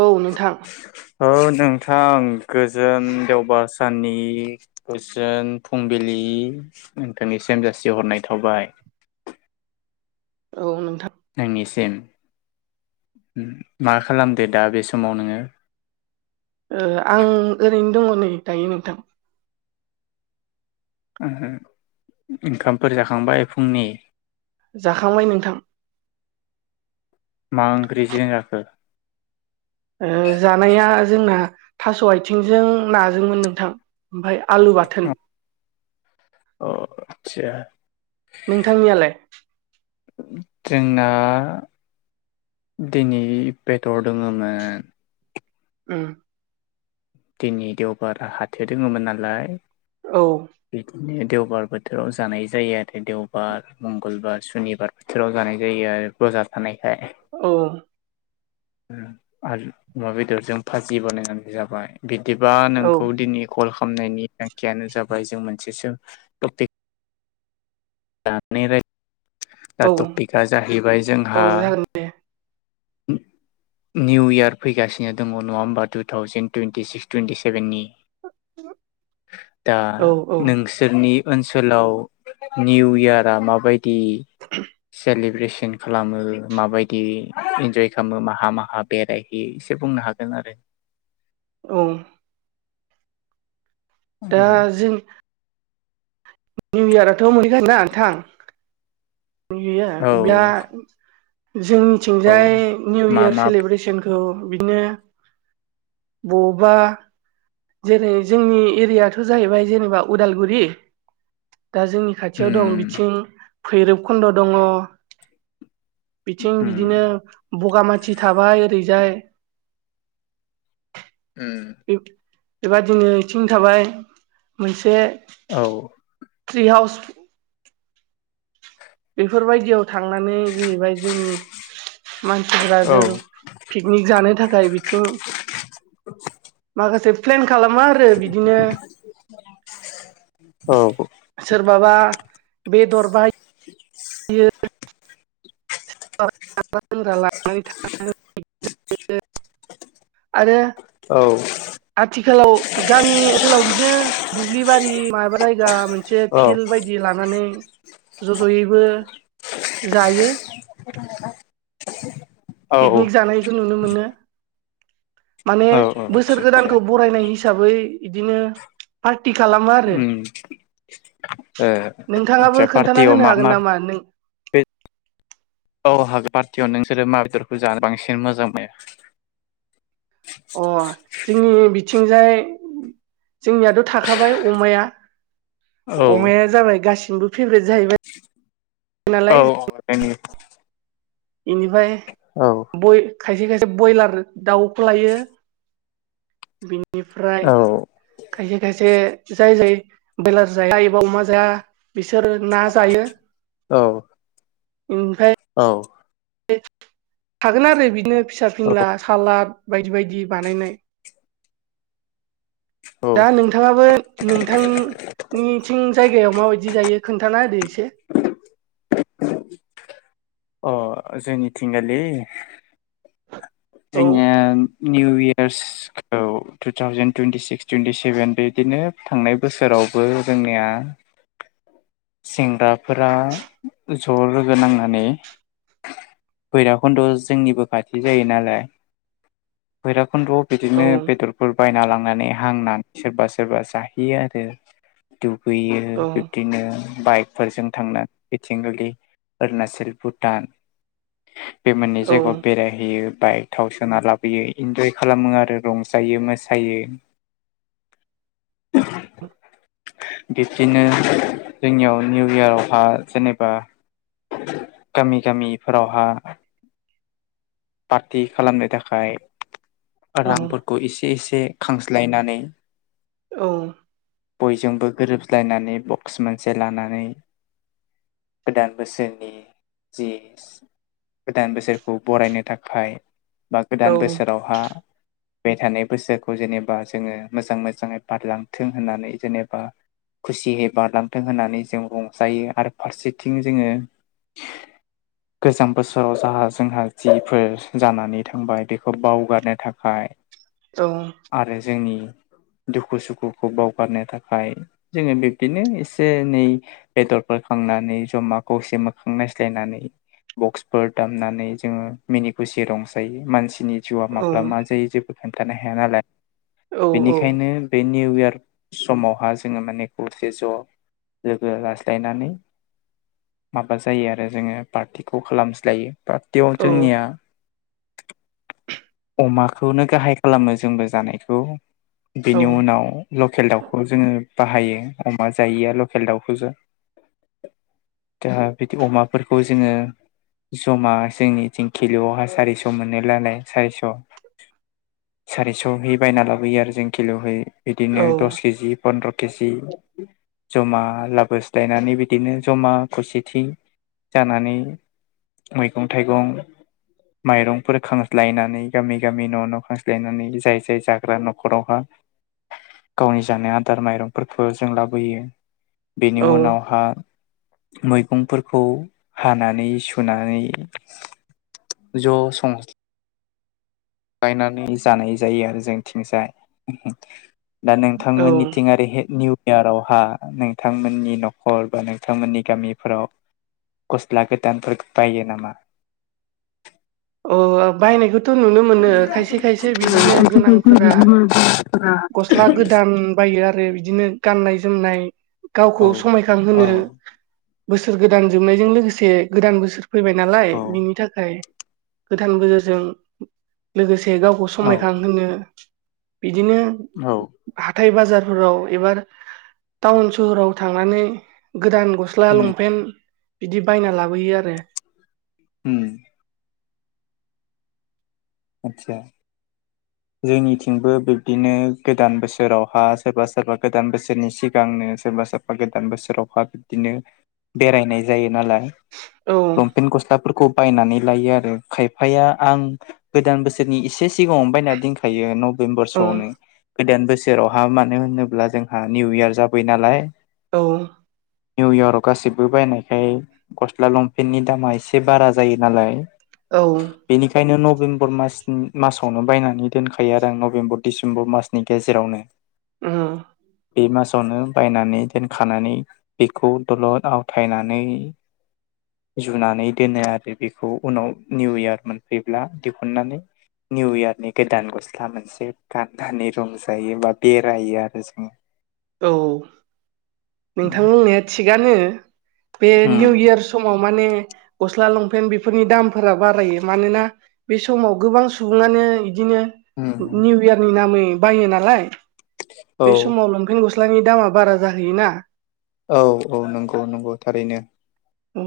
औ नोंथां औ नोंथां गोजोन देवबास साननि कुइसन फुंबिलि नोंथांनि सेमजासि हरनाय थावाय [inaudible] औ नोंथां नोंनिसिम मा खालामदो दा बे समाव नोङो आं ओरैनो दङ नै दायो नोंथां आरो ओंखामफोर जाखांबाय फुंनि जाखांबाय नोंथां मा ओंख्रि ज जाखो जानाया जोंना थास' आथिंजों नाजोंमोन नोंथां ओमफाय आलु बाथोन अ आदसा नोंथांनियालाय जोंना दिनै बेदर दङोमोन उम दिनै देवबारा हाथो दोङोमोन नालाय औ बिदिनो देवबार बोथोराव जानाय जायो आरो देवबार मंगलबार सुनिबार बोथोराव जानाय जायो आरो बजार थानायखाय औ आरो अमा बेदरजों भाजि बानायनानै जाबाय बिदिबा औ नोंखौ दिनै कल खालामनायनि थांखियानो जाबाय जों मोनसेसो टपिक दानि औ टपिकआ जाहैबाय औ जोंहा जागोन दे [unintelligible] निउ यार फैगासिनो दङ नङा होमबा two thousand twenty six twenty seven नि दा औ औ नोंसोरनि ओनसोलाव निउ इयारा माबायदि सेलब सब्रेसन खालामो माबायदि इन्जय खालामो माहा माहा बेरायहै एसे बुंनो हागोन आरो [inaudible] औ दा जों निउ इयारथ' मोनहैख ना नोंथां गैया [unintelligible] औ जोंनिथिंजाय निउ मा इयार मा सेलेब्रेसनखौ बिदिनो ब'बा जेरै जोंनि एरियाथ' जाहैबाय जेनेबा उदालगुरि दा जोंनि खाथियाव दं उम बिथिं भैरबकुन्द' दङ' बिथिं उम बिदिनो बगामाथि थाबाय ओरैजाय उम बेबादिनो थिं थाबाय मोनसे औ ट्रि हाउस बेफोरबायदियाव थांनानै जोहैबाय जोंनि मानसिफोरा औ जों पिकनिक जानो थाखाय बिथिं माखासे प्लेन खालामो आरो बिदिनो औ सोरबाबा बेदर बाय लोंग्रा [unintelligible] लानानै आरो औ आथिखालाव गामि ओनसोलाव बिदिनो दुब्लि बारि माबा जायगा मोन मोनसे औ फिल्ड बायदि लानानै ज जयैबो जायो। औ पिकनिक जानायखौ नुनो मोनो माने औ बोसोर थिग थिग गोदानखौ बरायनाय हिसा साबै इदिनो पार्टि खालामो आरो नोंथाङाबो आदसा खोन्थाना पार्टियाव होनो मा मा हागोन बे नामा नों औ हागो पार्टियाव नोंसोरो मा बेदरखौ जानो बांसिन मोजां मोनो? अ जोंनि बिथिंजाय जोंनियाथ' थाखाबाय अमाया औ अमाया जाबाय गासिनिबो फेभ्रेट जाहैबाय औ नालाय बेनिफ्राय बय खायसे खायसे बयलार दाउखौ लायो बेनिफ्राय औ खायसे खायसे जाय जाय बयलार जाया एबा अमा जाया बि सोरो ना जायो ओमफ्राय औ औ थागोन आरो बिदिनो फिसा फिंला सालाद बायदि बायदि बानायनाय। दा नोंथाङाबो नोंथांनिथिं जायगायाव माबायदि जायो खोन्थाना होदो से अ जोंनि थिंगालि औ जोंनिया निउ इयार्सखौ two thousand twenty six twenty seven बेदिनो थांनाय बोसोराव बो जोंनिया सेंग्राफोरा ज लोगो नांनानै भैराबाखन्द जोंनिबो खाथि जायो नालाय भैरब कन्ड' औ बिदिनो बेदरफोर बायना लां नानै हांनानै सोरबा सोरबा जाहोयो आरो दुगैयो औ बिब्दिनो बाइकफोरजों थांनानै बिथिंगुलि अरुणाचल भुटान बे मोननै औ जायगायाव बेरायहैयो । बाइक थाव सोना लाबोयो इन्जय खालामो आरो रंजायो मोसायो बिदिनो जोंनियाव निउ इयारावहा जेनेबा गामि गामिफोरावहा पार्टि खालामनो थाखाय औ रांफोरखौ एसे एसे खांज्लायनानै औ। बयजोंबो गोरोबलायनानै बक्स मोनसे लानानै गोदान बोसोरनि जि गोदान बोसोरखौ बरायनो थाखाय बा गोदान बोसोरावहा फैबाय थानाय बोसोरखौ जेनेबा जोङो मोजां मोजाङै बारलांथों होननानै जेनेबा खुसिहै बारलां थों होननानै जों रंजायो आरो फारसेथिं जोङो गोजाम बोसोराव जाहहा जोंहा जिफोर जानानै थांबाय बेखौ बावगारनो थाखाय आरो जोंनि दुखु सुखुखौ बावगारनो थाखाय जोङो बिब्दिनो एसे एनै बेदरफोर खांनानै जमा खौसे मोखां नायज्लायनानै बक्सफोर दामनानै जोङो मिनि खुसि रंजायो मानसि नि जिउआ माब्ला मा जायो जेबो खोन्थानो हाया नालाय बेनिखायनो बे निउ इयार समावहा जोङो माने खौसे ज' लोगो लाज्लायनानै माबा जायो आरो जोङो पार्टिखौ खालामज्लायो। पार्टियाव जोंनिया अमाखौनो गाहाइ खालामो जोंबो जानायखौ। बेनि उनाव लकेल दाउखौ जोङो बाहायो अमा जायैया लकेल दाउखौ जा, दा बिदि अमाफोरखौ जोङो जमा जोंनिथिं किल'आवहाय सारिस' मोननो नालाय सारिस' सारिस'है बायना लाबोयो आरो जों किल'है। बिदिनो औ दस केजि पन्द्र' केजि जमा लाबोस्लायनानै बिदिनो जमा खौसेथि जानानै मैगं थाइगं माइरंफोर खांज्लायनानै गामि गामि न' न' खांज्लायनानै जाय जाय जाग्रा न'खरावहा गावनि जानाय आदार माइरंफोरखौ जों लाबोयो। बेनि औ उनावहा मैगंफोरखौ हानानै सुनानै ज' सं बायनानै जानाय जायो आरो जोंनिथिंजाय। दा नोंथांमोननिथिं आरो हे निउ इयारावहा नोंथांमोननि न'खर बा नोंथांमोननि गामिफोराव गस्ला गोदानफोर बायो नामा? अ आं बायनायखौ थ' नुनो मोनो खायसे खायसे बिदिनो गोनांफोरा गस्ला गोदान बायो आरो बिदिनो गाननाय जोमनाय गावखौ औ समायखां औ होनो बोसोर गोदान जोबनायजों लोगोसे गोदान बोसोर फैबाय नालाय औ बेनि थाखाय गोदान बोसोरजों लोगोसे गावखौ औ समायखांहोनो। बिदिनो औ हाथाइ बाजारफोराव एबा टाउन सहराव थांनानै गोदान गस्ला उम लंपेन्ट बिदि बायना लाबोयो आरो। उम आतसा! जोंनिथिंबो बिब्दिनो गोदान बोसोरावहा सोरबा सोरबा गोदान बोसोरनि सिगांनो सोरबा सोरबा गोदान बोसोरावहा बिदिनो बेरायनाय जायो नालाय औ लंपेन गस्लाफोरखौ बायनानै लायो आरो खायफाया। आं गोदान बोसोरनि एसे सिगाङावनो बायनानै दोनखायो नभेम्बरसोआवनो औ गोदान बोसोर जेरावहा मानो होनोब्ला जोंहा निउ इयार जाबोयो नालाय औ। निउइयारव गासिबो बायनायखाय गस्ला लंपेन्टनि दामा एसे बारा जायो नालाय। औ बेनिखायनो नभेम्बर मास मासावनो बायनानै दोनखायो आरो आं नभेम्बर डिसेम्बर उम।। बे मासावनो बायनानै दोनखानानै बेखौ दलद आवथायनानै जुनानै दोनो आरो बेखौ उनाव निउ इयार मोनफैब्ला दिहुननानै निउ इयारनि गोदान गस्ला मोनसे गाननानै रंजायो बा बेरायो आरो जोङो। औ औ उम नोंथां बुंनाया थिगानो। बे निउ इयार समाव माने गस्ला लंपेन्ट बेफोरनि दामफोरा बिदिनो उम निउ इयारनि नामै बायो नालाय औ बे समाव गस्लानि दामा बारा जाहैयोना । औ औ नंगौ नंगौ थारैनो अ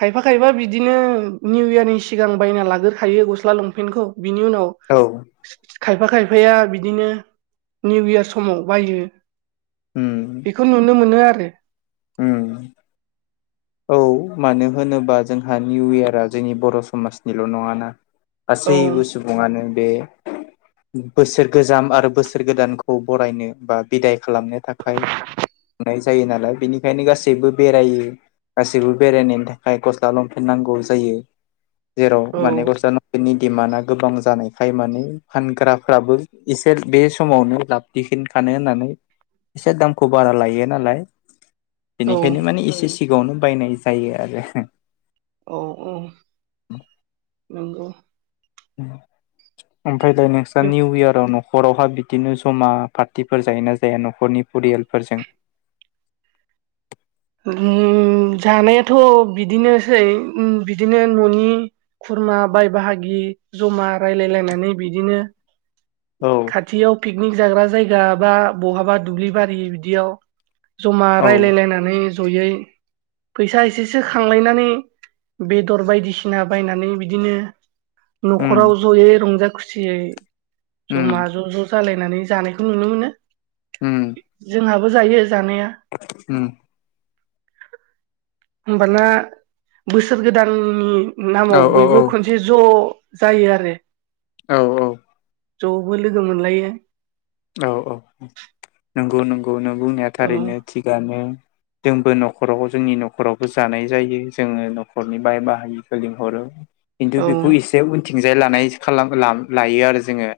खायफा खायफा बिदिनो निउ इयारनि सिगां बायना लाग्रोखायो गस्ला लंपेन्टखौ बिनि उनाव औ खायफा खायफाया बिदिनो निउ इयार समाव बायो उम बेखौ नुनो मोनो आरो उम । औ मानो होनोबा जोंहा निउ इयारा जोंनि बर' समाजनिल' नङा ना? औ गासैबो सुबुङानो बे बोसोर गोजाम आरो बोसोर गोदानखौ बरायनो बा बिदाय खालामनो थाखाय खालामनाय जायो नालाय बेनिखायनो गासैबो बेरायो गासैबो बेरायनायनि थाखाय गस्ला लंफेन नांगौ जायो औ दिडमान्आ गोबां जानायखाय माने फानग्राफ्राबो एसे बे समावनो लाब दिखां होननानै एसे दामखौ बारा लायो नालाय । औ बेनिखायनो माने एसे सिगाङावनो बायनाय जायो आरो औ औ नंगौ । ओमफ्रायलाय नोंस्रा निउ इयाराव न'खर न'खरावहा बिदिनो ज'मा पार्टिफोर जायोना जाया न'खरनि फरियालफोरजों? [inaudible] जानायाथ' बिदिनोसै बिदिनो न'नि खुरमा बाय बाहागि जमा रायलायलायनानै बिदिनो औ खाथियाव पिकनिक जाग्रा जायगा बा बहाबा दुब्लि बारि बिदियाव जमा औ रायजलायलायनानै जयै फैसा एसेसो खांलायनानै बेदर बायदिसिना बायनानै बिदिनो उम न'खराव ज'यै रंजा खुसियै उम जमा ज' ज' जालायनानै जानायखौ नुनो मोनो । हम । जोंहाबो जायो । उम । होनबाना बोसोर गोदाननि औ नामाव औ बयबो खनसे ज' जायो आरो औ औ । ज'बो लोगो मोनलायो । औ औ नंगौ नंगौ नों बुंनाया औ थारैनो थिगानो । जोंबो न'खराव जोंनि न'खरावबो जानाय जायो खिन्थु औ बेखौ एसे उनथिंजाय लानाय लायो आरो जोङो ।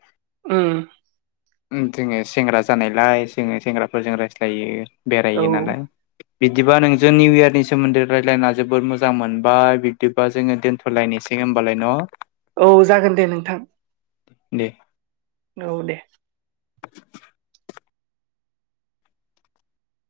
उम । जोङो सेंग्रा जानायलाय जोङो सेंग्राफोरजों रायज्लायो औ बेरायो नालाय बिदिबा नोंजों निउ इयारनि सोमोन्दै रायजलायना जोबोद मोजां मोनबाय बिदिबा जोङो दोनथ'लायनोसै । होमबालाय न' औ जागोन दे नोंथां दे औ दे